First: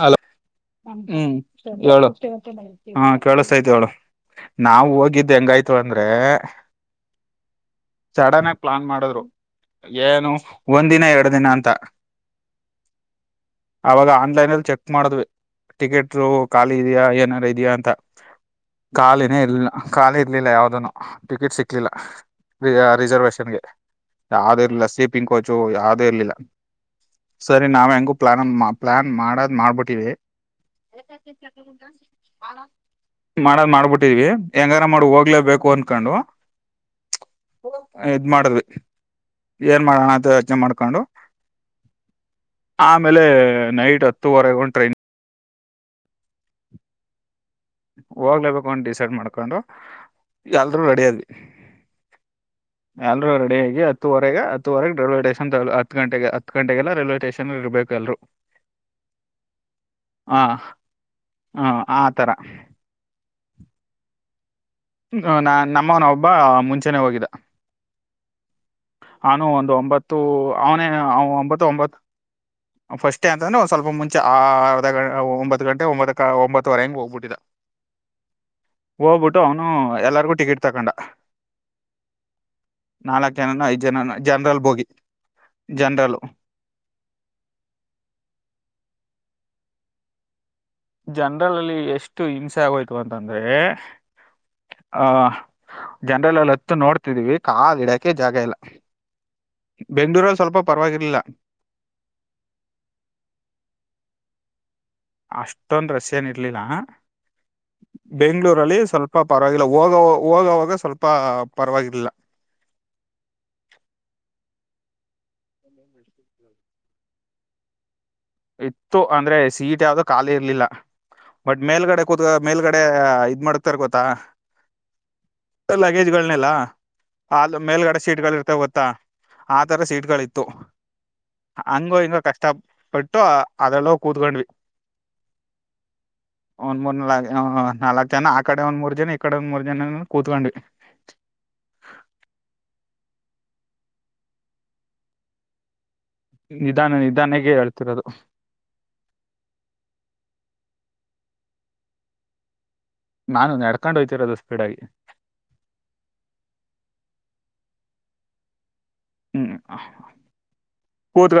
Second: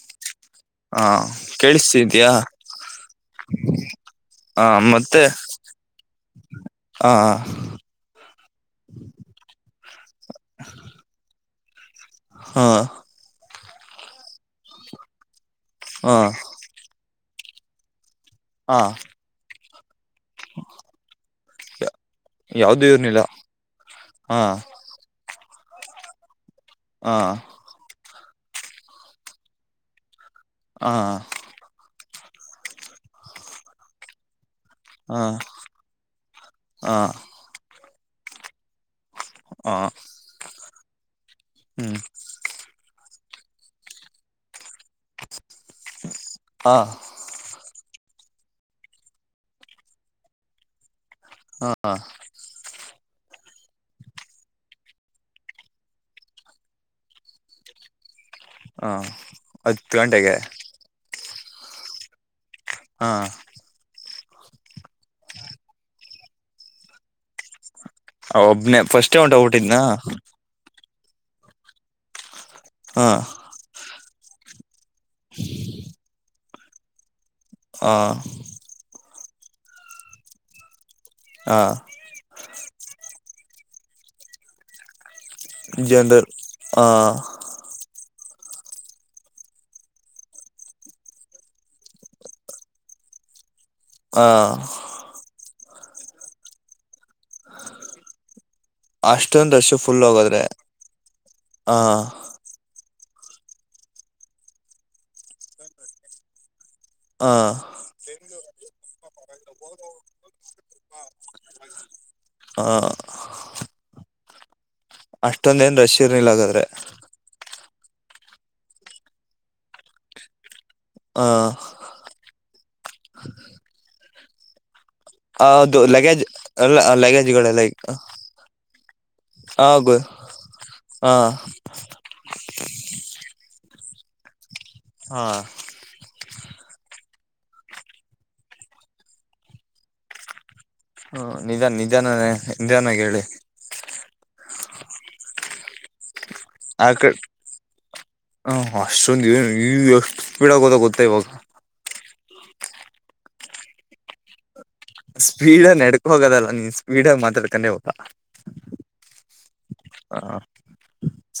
Hello ಹಾ ಹ್ಮ್ ಹೇಳು ಕೇಳಿಸ್ತಿದ್ಯಾ ಹ ಕೇಳಿಸತಯ್ತು ಹೇಳು ಹ ನಾವ ಮತ್ತೆ ಹೋಗಿದ್ದ್ ಹೆಂಗಾಯ್ತು ಅಂದ್ರೆ ಹ [inaudible] ಸಡನ್ ಆಗಿ ಪ್ಲಾನ್ ಮಾಡಿದ್ರು ಏನು ಒಂದ್ ದಿನ ಎರಡು ದಿನ ಅಂತ ಹಾ ಅವಾಗ ಆನ್ಲೈನ್ ಅಲ್ಲಿ ಚೆಕ್ ಮಾಡಿದ್ವಿ ಹ ಟಿಕೆಟ್ ಖಾಲಿ ಇದೆಯಾ ಏನ ಇದೆಯಾ ಅಂತ ಹ ಖಾಲಿನೆ ಇಲ್ಲ ಖಾಲಿ ಇರ್ಲಿಲ್ಲ ಯಾವ್ದನು ಟಿಕೆಟ್ ಸಿಕ್ಕಿಲ್ಲ ಯಾವ್ದು ಇರ್ನಿಲ್ಲ ರಿಸರ್ವಷನ್ಗೆ ಹ ಯಾವ್ದ ಇಲ್ಲ ಸ್ಲೀಪಿಂಗ್ ಕೋಚು ಯಾವುದು ಇರ್ಲಿಲ್ಲ ಹ ಸರಿ ನಾವ ಹೆಂಗ ಪ್ಲಾನ್ ಪ್ಲನ್ ಮಾಡದ್ ಮಾಡ್ಬಿಟ್ಟಿವಿ ಹ [unintelligible] ಮಾಡ್ ಮಾಡ್ಬಿಟ್ಟಿದ್ವಿ ಹೆಂಗಾರ ಮಾಡ ಹ ಹೋಗ್ಲೇಬೇಕು ಅನ್ಕೊಂಡು ಹ ಇದನ್ನ ಮಾಡದಿವ್ವಿ ಹ ಏನ್ ಮಾಡಣ ಯೋಚನೆ ಮಾಡ್ಕೊಂಡ ಕೊಂಡು ಹ್ಮ್ ಆಮೇಲೆ ನೈಟ್ ಹತ್ತುವರೆಗೆ ಒಂದ್ ಟ್ರೈನ್ ಹಾ ಹೋಗ್ಲೇಬೇಕು ಡಿಸೈಡ್ ಮಾಡ್ಕೊಂಡು ಎಲ್ರೂ ರೆಡಿ ಆದ್ವಿ ಹಾ ಎಲ್ರು ರೆಡಿಯಗಿ ಹತ್ತೂವರೆಗೆ ಹತ್ತೂವರೆಗೆ ರಲ್ವೆ ಸ್ಟೇಷನ್ ತ ಹತ್ತು ಗಂಟೆಗೆ ಹತ್ತು ಗಂಟೆಗೆಲ್ಲಾ ರೈಲ್ವೆ ಸ್ಟೇಷನ್ ಇರ್ಬೇಕು ಎಲ್ರು ಹಾ ಹತ್ತು ಗಂಟೆಗೆ ಹಾ ಆ ತರ ಹಾ ನಾ ನಮ್ಮನ ಒಬ್ಬ ಮುಂಚೆನೇ ಹೋಗಿದ್ದ ಒಬ್ಬನೇ ಫಸ್ಟ್ ಅವನು ಒಂದು ಹೊಂತೋಗ್ಬಿಟ್ಟಿದ್ನ ಒಂಬತ್ತು ಅವನೇ ಒಂಬತ್ತು ಒಂಬತ್ತು ಹಾ ಫಸ್ಟೇ ಅಂತಂದ್ರ ಸ್ವಲ್ಪ ಮುಂಚೆ ಚ್ಚೆ ಆ ಒಂಬತ್ತ ಗಂಟೆ ಒಂಬತ್ತುಕ ಒಂಬ ತುವರೆಗೆ ಹೋಗ್ಬಟ್ಟಿದ ಹ ಹೋಗ್ಬಿಟ್ಟು ಅವನು ಎಲ್ಲರಿಗೂ ಟಿಕೆಟ್ ತಕೊಂಡ ಹಾ ನಾಲಕ್ ಜನನ ಐದು ಜನನ ಜನರಲ್ ಬೋಗಿ ಜನರಲ್ ಹಾ ಜನರಲ್ ಅಲ್ಲಿ ಎಷ್ಟು ಹಿಂಸೆ ಆಗೋಯ್ತು ಅಂತಂದ್ರೆ ಹಾ ಜನರಲ್ಲೆಲ್ಲಿ ಹತ್ತು ನೋಡ್ತಿದೀವಿ ಕಾಲು ಇಡಾಕೆ ಜಾಗ ಇಲ್ಲ ಅಷ್ಟೊಂದ್ ರಶ ಫುಲ್ ಬೆಂಗ್ಳೂರಲ್ಲಿ ಹೋಗದ್ರೆ ಸ್ವಲ್ಪ ಪರವಾಗಿರ್ಲಿಲ್ಲ ಹ ಅಷ್ಟೊಂದ ರಷ ಏನ್ ಇರ್ಲಿಲ್ಲ ಹಾ ಬೆಂಗಳೂರಲ್ಲಿ ಸ್ವಲ್ಪ ಪರವಾಗಿಲ್ಲ ಹೋಗ ಹೋಗವಾಗ ಸ್ವಲ್ಪ ಪರವಾಗಿರಲಿಲ್ಲ ಹ ಅಷ್ಟೊಂದ ಏನ್ ರಶೀ ಇರ್ಲಿಲ್ಲ ಹಾಗಾದ್ರೆ ಇತ್ತು ಅಂದ್ರೆ ಸೀಟ್ ಯಾವ್ದೋ ಖಾಲಿ ಇರ್ಲಿಲ್ಲ ಹ ಬಟ್ ಮೇಲ್ಗಡೆ ಕೂತ ಮೇಲ್ಗಡೆ ಇದ್ ಮಾಡತರ್ ಗೊತ್ತಾ ಹೌದು ಲಗೇಜ್ ಲಗೇಜ್ಗಳನೆಲ್ಲ ಅಲ್ಲ ಲಗೇಜ್ಗಳೆಲ್ಲ ತ್ತ ಆತರ ಹಾಗು ಸೀಟ್ಗಳ ಇತ್ತು ಹಾ ಹಂಗೋ ಹಿಂಗೋ ಕಷ್ಟ ತಪ್ಪಿಟ್ ಟ ಅದ್ರಲ್ಲಿ ಹೋಗಿ ಕೂತ್ಕೊಂಡ್ವಿ ಹಾ ಒಂದ್ ಮೂರು ನಾಲ್ ನಾಲಕ್ಕ ಜನ ಆ ಕಡೆ ಒಂದ್ ಮೂರು ಜನ ಇಕಡೆ ಒಂದ್ ಮೂರು ಜನನೂ ಕೂತ್ಕೊಂಡಿವಿ ಹ್ಮ ನಿಧಾನ ನಿಧಾನನೆ ನಿಧಾನವಾಗಿ ಹೇಳಿ ನಿಧಾನ ಆಕಡಿ ನಿಧಾನಕ್ಕೆ ಹೇಳ್ತಿರೋದು ಹ ಅಷ್ಟೊಂದು ಏನ್ ಎಷ್ ಎಷ್ಟು ಸ್ಪೀಡಾಗಿ ಹೋದ ಗೊತ್ತಾ ಇವಾಗ ನಾನು ನೆಡ್ಕೊಂಡು ಹೊಇತಿರೋದು ಸ್ಪೀಡಾಗಿ ಸ್ಪೀಡ್ ನೆಡ್ಕ ಹೋಗೋದಲ್ಲ ನೀನ್ ಸ್ಪೀಡ ಮಾತಾಡ್ಕೊಂಡೆ ಹೋತಾ ಹ್ಮ್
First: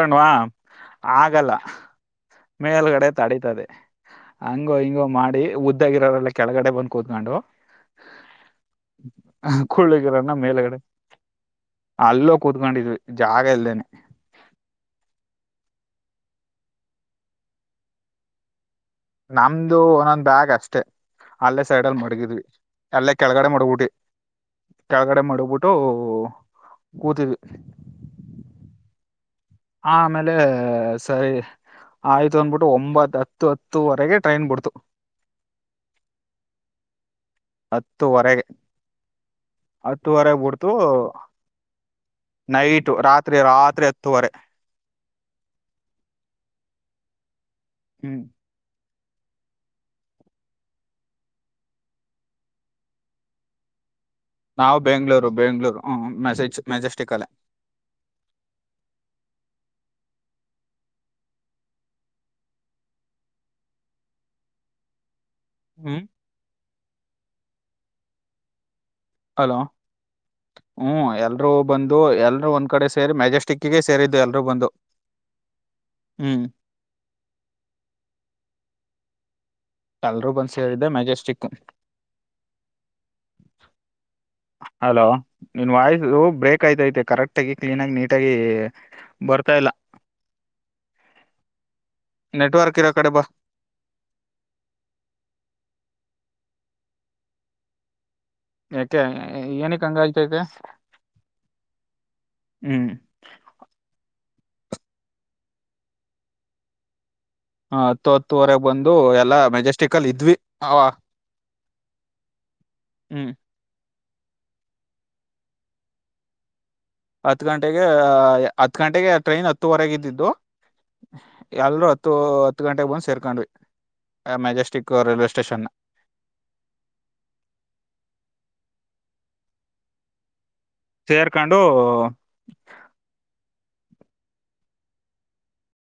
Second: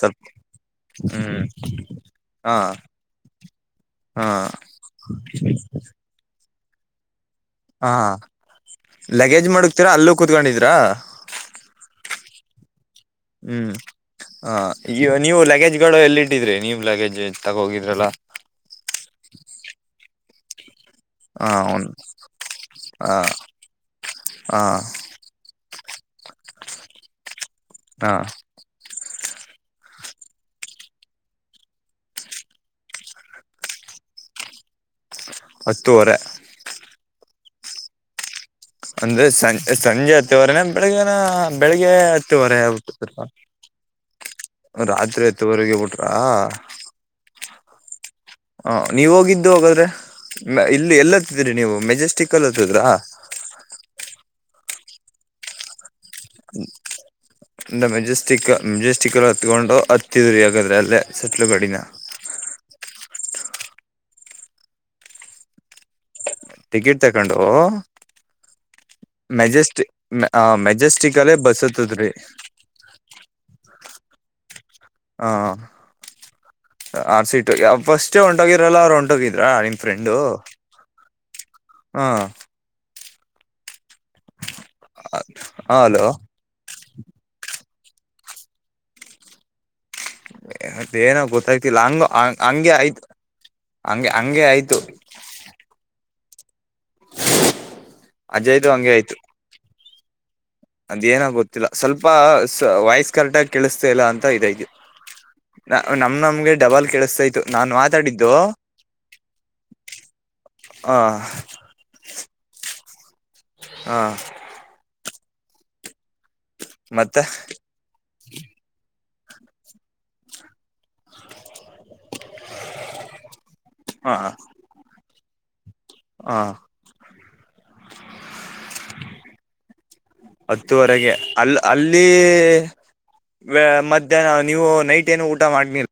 ಸ್ವಲ್ಪ ಹ್ಮ್ ಆಗಲ್ಲ ಹಾ ಮೇಲ್ಗಡೆ ತಡಿ ದೆ ಹಾ ಹಂಗೋ ಹಿಂಗೋ ಮಾಡಿ ಉದ್ದಾಗಿರೋರೆಲ್ಲ ಕೆಳಗಡೆ ಬಂದ ಕೂತ್ಕೊಂಡು ಹಾ ಲಗೇಜ್ ಮಡಗ್ತೀರಾ ಅಲ್ಲೂ ಕುಳ್ಳಗಿರೋನ ಕುತ್ಕೊಂಡಿದಿರಾ ಮೇಲ್ಗಡೆ ಅಲ್ಲೋ ಕೂತ್ಕೊಂಡಿದ್ವಿ. ಜಾಗ ಹ್ಮ್ ಇಲ್ದೇನೆ ಹ ಈ ನೀವು ಲಗೇಜ್ ಗಳು ಎಲ್ಲಿ ಇಟ್ಟಿದ್ರೆ ನೀವ್ ಲಗೇಜ್ ತಗೋಂಡ್ ಹೋಗಿದ್ರಲ್ಲ. ನಮ್ದು ಒಂದೊಂದು ಬ್ಯಾಗ್ ಅಷ್ಟೆ. ಹ ಅಲ್ಲೇ ಸೈಡ್ ಒಂದು ಅಲ್ಲಿ ಮಡಗಿದ್ವಿ ಅಲ್ಲೇ ಹ ಕೆಳಗಡೆ ಮಡಗ್ಬಿಟ್ಟೆ, ಹಾ ಕೆಳಗಡೆ ಮಾಡಗ್ಬಿಟ್ಟು ಓ ಕೂತ ಹಾ ಆಮೇಲೆ ಸರಿ ಆಯ್ತು ಅನ್ಬಿಟ್ಟು ಒಂಬತ್ ಹತ್ತು ಹತ್ತುವರೆಗೆ ಟ್ರೈನ್ ಬಿಡ್ತು. ಹತ್ತುವರೆ ಹತ್ತುವರೆಗೆ ಅಂದ್ರೆ ಸಂಜ ಸಂಜೆ ಹತ್ತುವರೆಗೆ ಹತ್ತುವರೆನ ಬಿಡ್ತು ಬೆಳಗನ ಬೆಳಿಗ್ಗೆ ಹತ್ತುವರೆ ನೈಟು ಹುಟ್ಟಲ್ವಾ. ರಾತ್ರಿ ರಾತ್ರಿ ಹತ್ತುವರೆ ರಾತ್ರಿ ಹತ್ತುವರೆಗೆ ಬಿಟ್ರ ಹ ಹ ನೀವ ಹೋಗಿದ್ದು ಹೋಗದ್ರೆ ಇಲ್ಲಿ ಎಲ್ಲತ್ತಿದ್ರಿ ನೀವು ಮೆಜೆಸ್ಟಿಕ್ ಎಲ್ಲತ್ತಿದ್ರಾ? ನಾವು ಬೆಂಗ್ಳೂರು ಬೆಂಗ್ಳೂರು ಹ ಮೆ ಮೆಜೆಸ್ಟಿಕ್ ಅಲ್ಲೆ. ಒ ಮೆಜೆಸ್ಟಿಕ್ ಮೆಜೆಸ್ಟಿಕ್ಲ್ಲಿ ಹತ್ಕೊಂಡು ಹತ್ತಿದರಿ ಆಗಾದ್ರೆ ಅಲ್ಲೇ ಸಟ್ಲು ಗಾಡಿನ ಹ್ಮ್ ಟಿಕೆಟ್ ತಕೊಂಡು ಹಲೋ, ಮೆಜೆಸ್ಟಿ ಹ್ಮ ಮೆಜೆಸ್ಟಿಕ್ ಅಲ್ಲೇ ಎಲ್ರೂ ಬಸ್ ಬಂದು ಹತ್ತದ್ರಿ ಎಲ್ರುೂ ಒಂದ್ ಕಡೆ ಸೇರಿ ಮ್ಯಾಜೆಸ್ಟಿಕ್ಗೆ. ಸೇರಿದ್ದು ಎಲ್ಲರೂ ಬಂದು. ಹಾ ಹ್ಮ್ ಆರ್ ಸೀಟ್ಗೆ ಫಸ್ಟೇ ಹೊಂಟೋಗಿರಲ್ಲ ಅವ್ರರು ಹೊಂಟೋಗಿದ್ ನಿಮ ಫ್ರೆಂಡು ಎಲ್ರೂ ಬಂದ್ ಸೇರಿದ್ದೆ ಮೆಜೆಸ್ಟಿಕ್ ಹಾ [unintelligible] ಹಲೋ ನಿನ್ ಹಲೋ ವಾಯ್ಸ್ ಬ್ರೇಕ್ ಆಯ್ತ ಐತೆ, ಕರೆಕ್ಟ್ ಆಗಿ ಕ್ಲೀನ್ ಆಗಿ ನೀಟಾಗಿ ಬರ್ತಾ ಇಲ್ಲ. ಅದೇನೋ ಗೊತ್ತಾಗ್ತಿಲ್ಲ ಹಂಗ ಹಂಗೆ ನೆಟ್ವರ್ಕ್ ಇರೋ ಆಯ್ತು ಕಡೆ ಬಾ ಹಗೆ ಹಂಗೆ ಆಯ್ತು. ಯ ಏಕೆ ಏನ ಸಂಗ ಅದೇಏನ ಗೊತ್ತಿಲ್ಲ ಸ್ವಲ್ಪ ಹ್ಮ್ ವಾಯ್ಸ್ ಕರೆಕ್ಟ್ ಆಗ ಕೇಳಿಸ್ತ ಇಲ್ಲ ಅಂತ. ಯ್ತು ನಮ್ ನಮ್ಗೆ ಡಬಲ್ ಕೆೇಳಿಸ್ತಾ ಇತ್ತು. ನಾನ್ ಮಾತಾಡಿದ್ದು ಹತ್ತೊತ್ತುವರೆಗೆ ಬಂದು ಎಲ್ಲಾ ಮೆಜೆಸ್ಟಕ್ಲ್ ಇದ್ವಿ ಅವ. ಹ ಹ್ಮ್ ಹಾ [unintelligible] ಹತ್ತು ಗಂಟೆಗೆ ಹತ್ ಗಂಟೆಗೆ ಟ್ರೈನ್ ಹತ್ತುವರೆಗೆ ಇದಿದ್ದು. ಎಲ್ರೂ ಹತ್ತು ಹತ್ತು ಗಂಟೆಗೆ ಬಂದ್ ಸೇರ್ಕೊಂಡ್ವಿ, ಮೆಜೆಸ್ಟಿಕ್ ರೈಲ್ವೆಟ ಸ್ಟೇಷನ್ ಹಾ ಹತ್ತೂುವರೆಗೆ ಅಲ್ಲ್ ಸೇರ್ಕೊಂಡು ಅಲ್ಲಿ ವ ಮಧ್ಯಾಹ್ನ ನೀವು ನೈಟ್ ಏನು ಊಟ ಮಾಡನಿಲ್ಲ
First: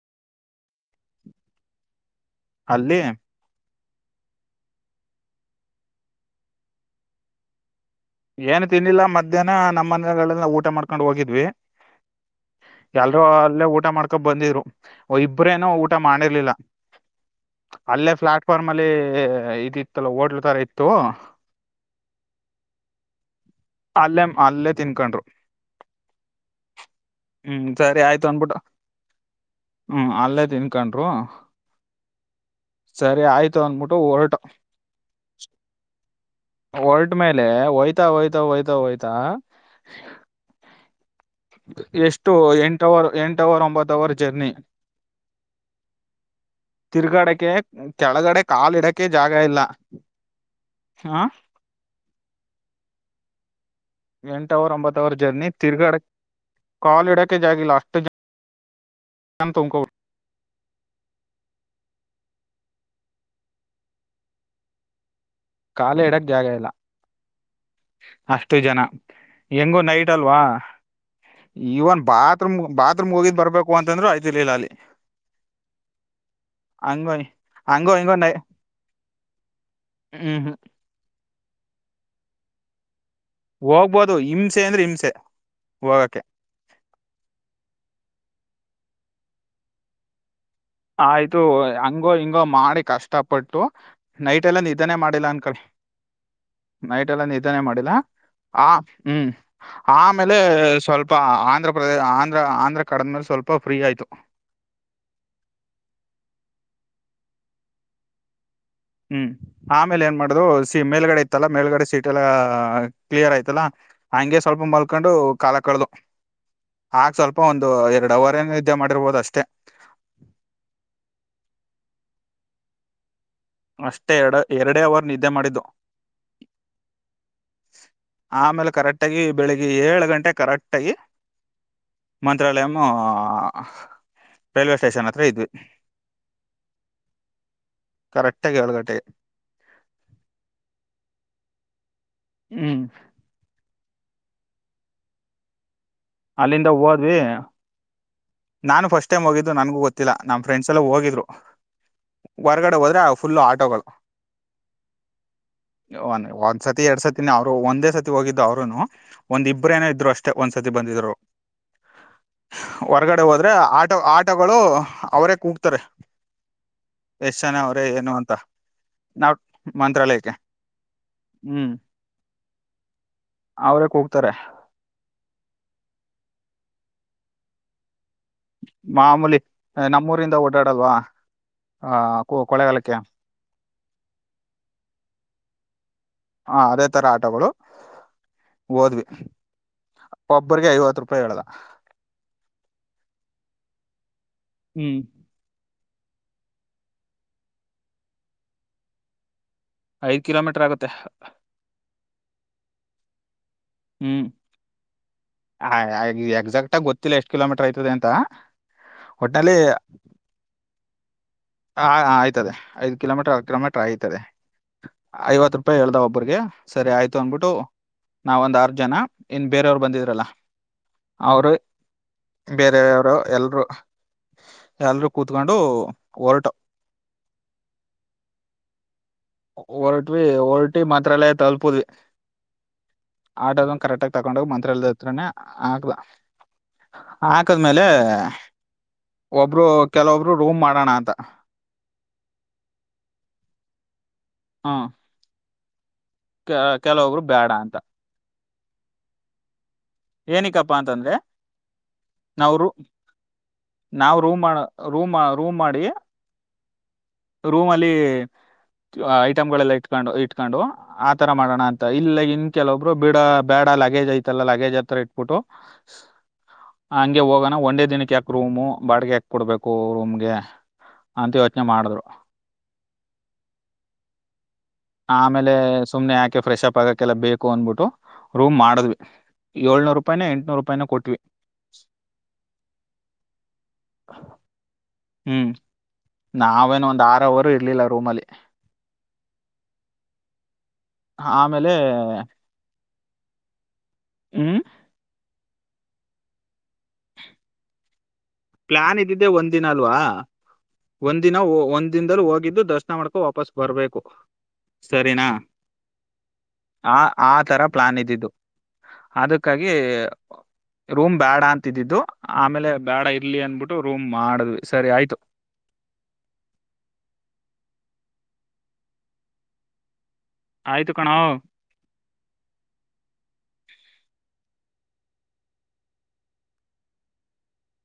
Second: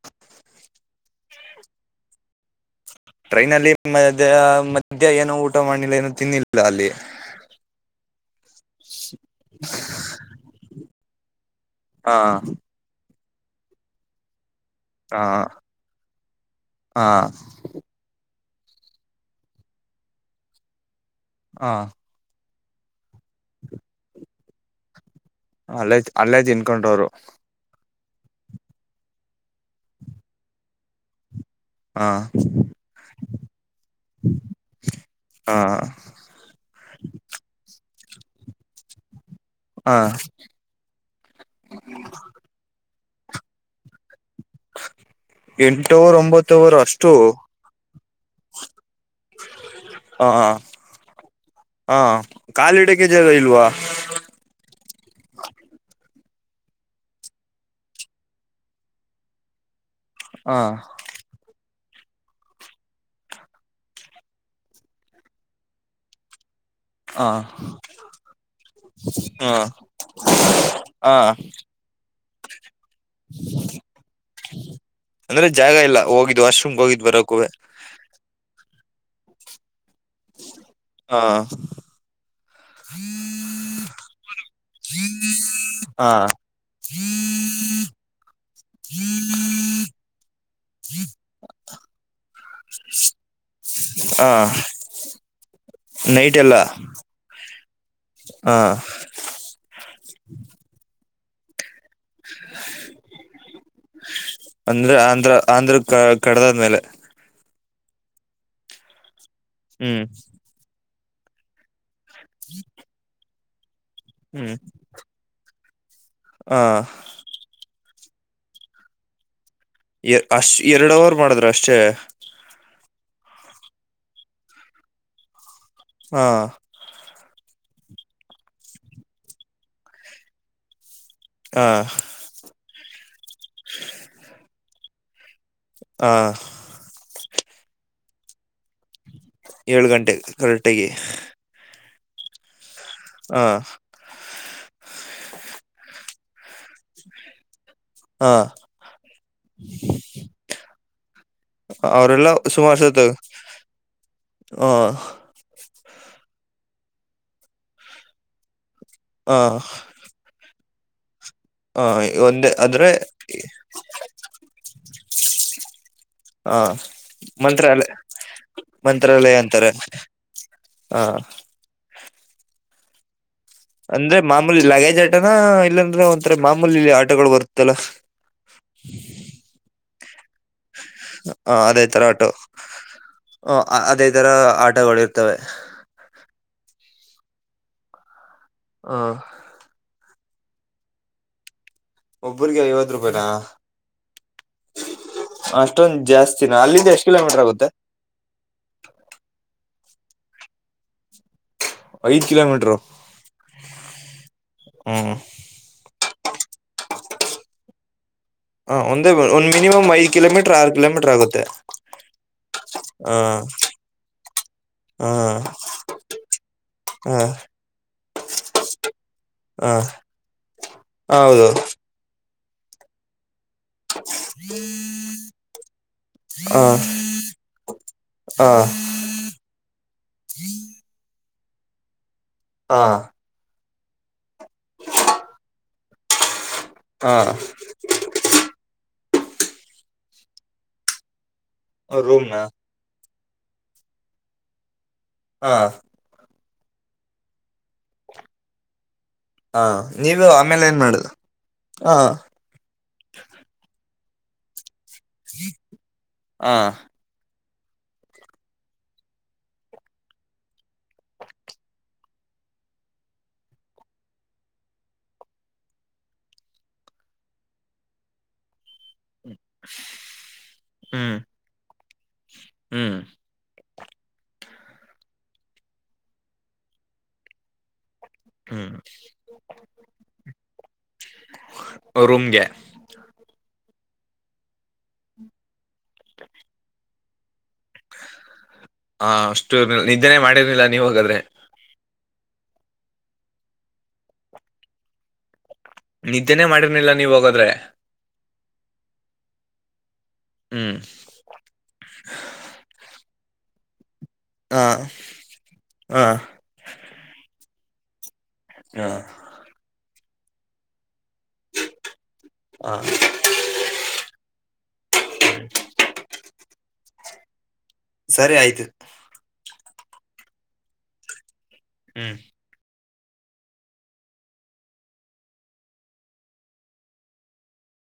ಅಲ್ಲಿ ಟ್ರೈನ್ ಅಲ್ಲಿ ಮದ ಮಧ್ಯ್ಯಾ ಏನೋ ಊಟ ಮಾಡ್ಿಲ್ಲ ಏನೋ ತಿನ್ನಿಲ್ಲ ಅಲ್ಲಿ ಏನು ತಿನ್ನಿಲ್ಲ ಮಧ್ಯಾಹ್ನ ನಮ್ಮ ಮನೆಗಳೆಲ್ಲ ಊಟ ಮಾಡ್ತಾರೆ ಕೊಂಡು ಹೋಗಿದ್ವಿ ಹಾ ಎಲ್ರೂ ಅಲ್ಲೇ ಊಟ ಮಾಡ್ಕೊಂಡ ಬಂದಿದ್ರು ಹ ಇಬ್ರೇನೋ ಊಟ ಮಾಡಿರ್ಲಿಲ್ಲ ಹ ಅಲ್ಲೇ ಫ್ಲಾಟ್ ರ್ಮಲ್ಲಿ ಇದು ಇತ್ತಲ್ಲ ಹೋಟ್ಲು ತರ ಇತ್ತು ಹಾ ಅಲ್ಲೇ ಅಲ್ಲೇ ತಿನ್ಕೊಂಡರು ಅಲ್ಲೇ ಅಲ್ಲೇ್ ತಿನ್ಕೊಂಡ್ರವರು ಹ್ಮ್ ಸರಿ ಆಯ್ತು ಅಂದಬಿಟ್ಟು ಹ್ಮ ಅಲ್ಲೇ ತಿನ್ಕೊಂಡರು ಹ ಸರಿ ಆಯ್ತು ಅಂದಬಿಟ್ಟು ಹೊರಟು ಹ ಹೊರಟ ಮೇಲೆಯ ಹೋಯ್ತು ಹೋಯ್ತ ಹೋಯ್ತಾ ಹೋಯ್ತ ಹಾ ರ್ ಎಂಟ ಅವರ್ ಒಂಬತ್ತು ಅವರ್ ಜರ್ನಿ ಎಂಟವರ್ ಒಂಬತ್ತವರ್ ಅಷ್ಟು ತಿರ್ಗಾಡಕ್ಕೆ ಕೆಳಗಡೆ ಕಾಲಿಡಕ್ಕೆ ಹಾ ಹ ಹಾ ಕಾಲಿಡಕ್ಕೆ ಜಗ ಇಲ್ವಾ ಎಂಟ ಅವರ್ ಒಂಬತ್ ಅವರ್ ಜರ್ನಿ ತಿರ್ಗಾಡ ಕಾಲು ಇಡೋಕ್ಕೆ ಜಾಗಿಲ್ಲ ಅಷ್ಟು ಜ ನ್ ತುಂಬಕೋಂಡು ಹಾ ಕಾಲ ಎಡಕ್ ಜಾಗ ಇಲ್ಲ ಹಾ ಅಷ್ಟು ಜನ ಹಾ ಹೆಂಗು ನೈಟ್ ಅಲ್ವಾ ಹ ಈವನ್ ಬಾ ಬಾತ್ರೂಂ ಬಾತ್ರೂಂ ಹೋಗಿ ಬರ್ಬೇಕು ಅಂತಂದ್ರರು ಆಯ್ತಿರ್ಲಿಲ್ಲ ಅಲ್ಲಿ ಅಂದ್ರೆ ಜಾಗ ಇಲ್ಲ ಹೋಗಿದ್ ವಾಶ್ರೂಮ್ಗೆ ಹೋಗಿದ್ ಹಂಗ ಬರಕುವೆ ಹಂಗ ಹಿಂಗ ಹ್ಮ್ ಹ್ಮ್ ಹಾ ಹೋಗ್ಬೋದು ಹಿಂಸೆ ಅಂದ್ರೆ ಹಿಂಸೆ ಹಾ ಹೋಗಕ್ಕೆ ಹ್ಮ್ ಆಯ್ತು ಹಂಗೋ ಹಿಂಗೋ ಮಾಡಿ ಕಷ್ಟಪಟ್ಟು ಹಾ ನೈಟ್ ಎಲ್ಲ ನಿಧಾನೇ ಮಾಡಿಲ್ಲ ಅನ್ಕಳ ನೈಟ್ ಎಲ್ಲ ನೈಟ್ ಎಲ್ಲ ನಿಧಾನೇ ಮಾಡಿಲ್ಲ ಹ ಆ ಹ್ಮ್ ಆಮೇಲೆ ಸ್ವಲ್ಪ ಆಂಧ್ರ ಆ ಪ್ರದೇಶ ಆಂಧ್ರ ಆಂಧ್ರ ಕಡದ ಮೇಲೆ ಸ್ವಲ್ಪ ಫ್ರೀ ಆಯ್ತು. ಅಂದ್ರೆ ಆಂಧ್ರ ಆಂಧ್ರ ಕ ಕಡದಾದ್ಮೇಲೆ ಹ್ಮ್ ಆಮೇಲೆ ಹ್ಮ್ ಏನ್ ಮಾಡುದು? ಮೇಲ್ಗಡ ತಲ ಮೇಲ್ಗಡೆ ಸೇಟ್ ಎಲ್ಲ ಕ್ಲಿಯರ್ ಆಯ್ತು. ಲ್ಲಾ ಹಂಗೆ ಹ್ಮ್ ಸ್ವಲ್ಪ ಮಲ್ಕೊಂಡು ಕಾಲಕ್ ಕಡದ ಹ ಆಗ ಸ್ವಲ್ಪ ಒಂದು ಎರಡು ಡ ಅವರೇನ ವಿದ್ಯೆ ಮಾಡಿರ್ಬೋದು ಅಷ್ಟೇ. ಎ ಅಷ್ಟ್ ಎರಡು ಅವರ್ ಮಾಡಿದ್ರ ಅಷ್ಟೇ. ಅಷ್ಟೇ ಎರಡ ಎರಡೇ ಅವರ್ ನಿದ್ದೆ ಮಾಡಿದ್ದು. ಹಾ ಆಮೇಲೆ ಕರೆಕ್ಟ್ ಆಗಿ, ಬೆಳಿಗ್ಗೆ ಏಳು ಗಂಟೆ ಕರೆಕ್ಟ್ ಆಗಿ ಹಾ ಮಂತ್ರಾಲಯಮ ರೈಲ್ವೆ ಸ್ಟೇಷನ್ ಇದ್ ಹಾ ಕಕ್ಟ್ ಏಳು ಗಂಟೆ ಕರಕ್ಟಾಗೆ ಹ್ಮ್ ಹ್ಮ್ ಅಲ್ಲಿಂದ ಹೋದ್ವಿ. ಹಾ ನಾನ್ ಫಸ್ಟ್ ಟೈಮ್ ಹೋಗಿದ್ದು ನನ್ಗ ಗೊತ್ತಿಲ್ಲ ನ ಫ್ರಂಡ್ಸ್ ಎಲ್ಲ ಹಿದ್ದ ಅವರೆಲ್ಲಾ ಸುಮಾರು ಸತ ಫುಲ್ ಹಾ ಒನ್ ಒಂದ್ಸತಿ ಎರಡ್ ಸತಿನ ಅವ್ರು ಒಂದೇ ಸತಿ ಹೋಗಿದ್ದು ಅವ್ರನು. ಹ ಒಂದ್ ಇಬ್ರುನೋ ಇದ್ರು ಅಷ್ಟೆ ಒಂದ ಸತಿ ಬಂದಿದ್ರು. ಹ ಒ ಹೊರಗಡೆ ಹೋದರೆೆ ಆಟೋ ಆಟೋಗಳು ಅವರೇ ಕೂಗ್ತಾರೆ, ಹ ಎಷ್ಟು ಜನ ಮಂತ್ರ ಎಲ್ಲ ಅವರೇ ಏನು ಅಂತ ಮಂತ್ರಾಲಯ ನಾವು ಅಂತಾರೆ ಮಂತ್ರಾಲಯಕ್ಕೆ ಹ ಹ್ಞೂ ಅಂದ್ರೆ ಮಾಮೂಲಿ ಲಗೇಜ್ ಆಟನ ಇಲ್ಲಾಂದ್ರೆ ಒಂ ಅ ಮಾಮೂಲಿ ಆಟೋಗಳು ಬರುತ್ತಲ್ಲಾ. ಮಾಮೂಲಿ ನಮ್ಮ [unintelligible] ಹ ಅದೇ ತರ ಆಟೋ ಕೊಳ್ಳೆಗಾಲಕ್ಕೆ ಹ ಅದೇ ತರ ಆಟಗಳು ಇರ್ತವೆ. ಇ ತರ ಆಟಗಳು ಹ ಓೋದ್ವಿ ಒಬ್ಬ್ರಿಗೆ ಐವತ್ತು ರೂಪಾಯಿ ಹೇಳಲ್ಲ ಒಬ್ರರಿಗೆ ಐವತ್ತು ರೂಪಾಯಿಿನಾ ಹ್ಮ್ ಅಷ್ಟೊಂದ್ ಜಾಸ್ತಿನ ಅಲ್ಲಿಂದ ಎಷ್ಟ್ ಕಿಲೋಮೀಟರ್ ಆಗುತ್ತೆ ಐದ ಕಿಲೋಮೀಟರ್ ಆಗುತ್ತೆ ಐದ್ ಕಿಲೋಮೀಟರು ಹ್ಮ್ ಹ್ಮ್ ಆಯ ಆಯ್ ಈ ಎಕ್ಸಾಕ್ ಆಗ ಗೊತ್ತಿಲ್ಲ ಎಷ್ಟ ಕಿೋಮೀಟರ್ ಆಯತದೆ ಅಂತ ಹ ಒಂದೇ ಒಂದ್ ಒಟ್ಟಲ್ಲಿ ಮಿನಿಮಮ್ ಐದ್ ಕಿಲೋಮೀಟರ್ ಆರು ಕಿಲೋಮೀಟರ್ ಆಗುತ್ತೆ ಹ ಆಯ್ತದೆ ಐದು ಕಿಲೋಮೀರ್ ಹ ಕಿಲೋಮೀಟರ್ ಆಯ್ತದೆ ಹ ಐವತ್ತು ರೂಪಾಯಿ ಹೇಳ್ದ ಒಬ್ಬ್ರಿಗೆ ಸರಿ ಆಯ್ತು ಹ ಅನ್ಬಿಟ್ಟು ನಾವ ಒಂದು್ ಆರು ಜನ ಇನ್ ಬೇರೆಯವರು ಹ ಬಂದಿದ್ರಲ್ಲ ಹೌದು ಅವರು ಬೇರೆವರು ಎಲ್ ಎಲ್ರೂ ಕೂತ್ಕೊಂಡು ಹೊರಟ ಹ ಹ ಒರಟವಿ ಒರಟಿ ಮಾತ್ರ ತಂಪುಡ್ವಿ ಹ ಆದ ಕರೆಕ್ಟ್ ಆಗಿ ತಕೊಂಡೋಗ್ ಮಂತ್ರರಿಲ್ ಹತ್ರನೆ ಆಗದ ಹ ಹ ಹಾಕದ್ಮೇಲೆ ಒಬ್ರು ಕೆಲವೊಬ್ರು ರೂಮ್ ಮಾಡೋಣ ಅಂತ ರೂಮನ ಹಾ ಹಾ ಕೆ ಕೆಲೊಬ್ರು ಬೇಡ ಅಂತ ಹಾ ನೀವು ಆಮೇಲೆ ಏನಿಕಪ್ಪಾ ಏನ್ ಮಾಡುದು ಅಂತಂದ್ರೆ ಹ ನಾವ್ ರೂಮ್ ಮಾಡ ರೂಮ್ ರೂಮ್ ಮಾಡಿ ಹ ರೂಮ್ ಅಲ್ಲಿ ಐಟಮ್ಗಳೆಲ್ಲ ಇಟ್ಕೊಂಡು ಇಟ್ಕೊಂಡು ಆತರ ಮಾಡೋಣ ಅಂತ ಇಲ್ಲ ಇನ್ ಕೆಲೊಬ್ರು ಬಡ ಬೇಡ ಲಗೇಜ್ ಐತಲ್ಲ ಲಗೇಜ್ ಹತ್ರ ಇಟ್ಬಿಟ್ಟು ಹಂಗೆ ಹೋಗೋಣ ಒಂದೇ ದಿನಕ್ಕೆ ಯಾಕ ರೂಮು ಬಾಡಿಗೆ ಯಾಕ ಕೊಡ್ಬೇಕು ರೂಮ್ಗೆ ಹ್ಮ್ ಅಂತ ಯೋಚನೆ ಮಾಡಿದ್ರು ಹ್ಮ್ ಆಮೇಲೆ ಸುಮ್ನೆ ಯಾಕೆ ಫ್ರೆಶ್ ಅಪ್ ಆಗಕ್ಕೆಲ್ಲ ಬೇಕು ಅನ್ಬಿಟ್ಟು ರೂಮ್ ಹ್ಮ್ ಮಾಡಿದ್ವಿ ಏಳು ನೂರು ರೂಪಾಯಿನ ಎಂಟನೂರು ರೂಪಾಯಿನ ಕೊಟ್ವಿ ರೂಮ್ಗೆ ಹ್ಮ್ ನಾವೇನು ಒಂದ ಆರ ವರ್ಷ ಇರ್ಲಿಲ್ಲ ರೂಮಲ್ಲಿ ನಿಿದ್ದೆನೆ ಮಾಡಿರಲಿಲ್ಲ ಆಮೇಲೆ ಹ್ಮ್, ನಿದ್ದೇನೆೇ ಮಾಡಿರ್ನಿಲ್ಲ ನೀವು ಹೋಗದ್ರೆ. - ಪ್ಲಾನ್ ಇದ್ದಿದ್ದೆ ಒಂದಿನ ಅಲ್ವಾ, ಹ್ಮ್ - ಒಂದ್ ದಿನ ಒಂದ ದಿನದಲ್ಲಿ ಹೋಗಿದ್ದು ದರ್ಶನ ಮಾಡ್ಕ- ವಾಪಸ್ ಬರ್ಬೇಕು. ಹಾ ಸರಿನಾ... ಹಾ ಆ ಆ ತರ- ಪ್ಲಾನ್ ಇದಿದ್ದು. -ಅದಕ್ಕಾಗಿ ರೂಮ್ ಬ್ಯಾಡ ಅಂತಿದ್ದಿದ್ದು. - ಆಮೇಲೆ ಹಾ ಬೇಡ ಆಯ್ತು [unintelligible] ಇಲ್ಲಿ ಅಂದ್ಬಿಟ್ಟು ರೂಮ್ ಮಾಡಿದ್ವಿ ಸರಿ ಆಯ್ತು. ಸರಿ ಆಯ್ತು. ಆಯ್ತು ಕಣಾವೋ, - ಹ್ಮ್,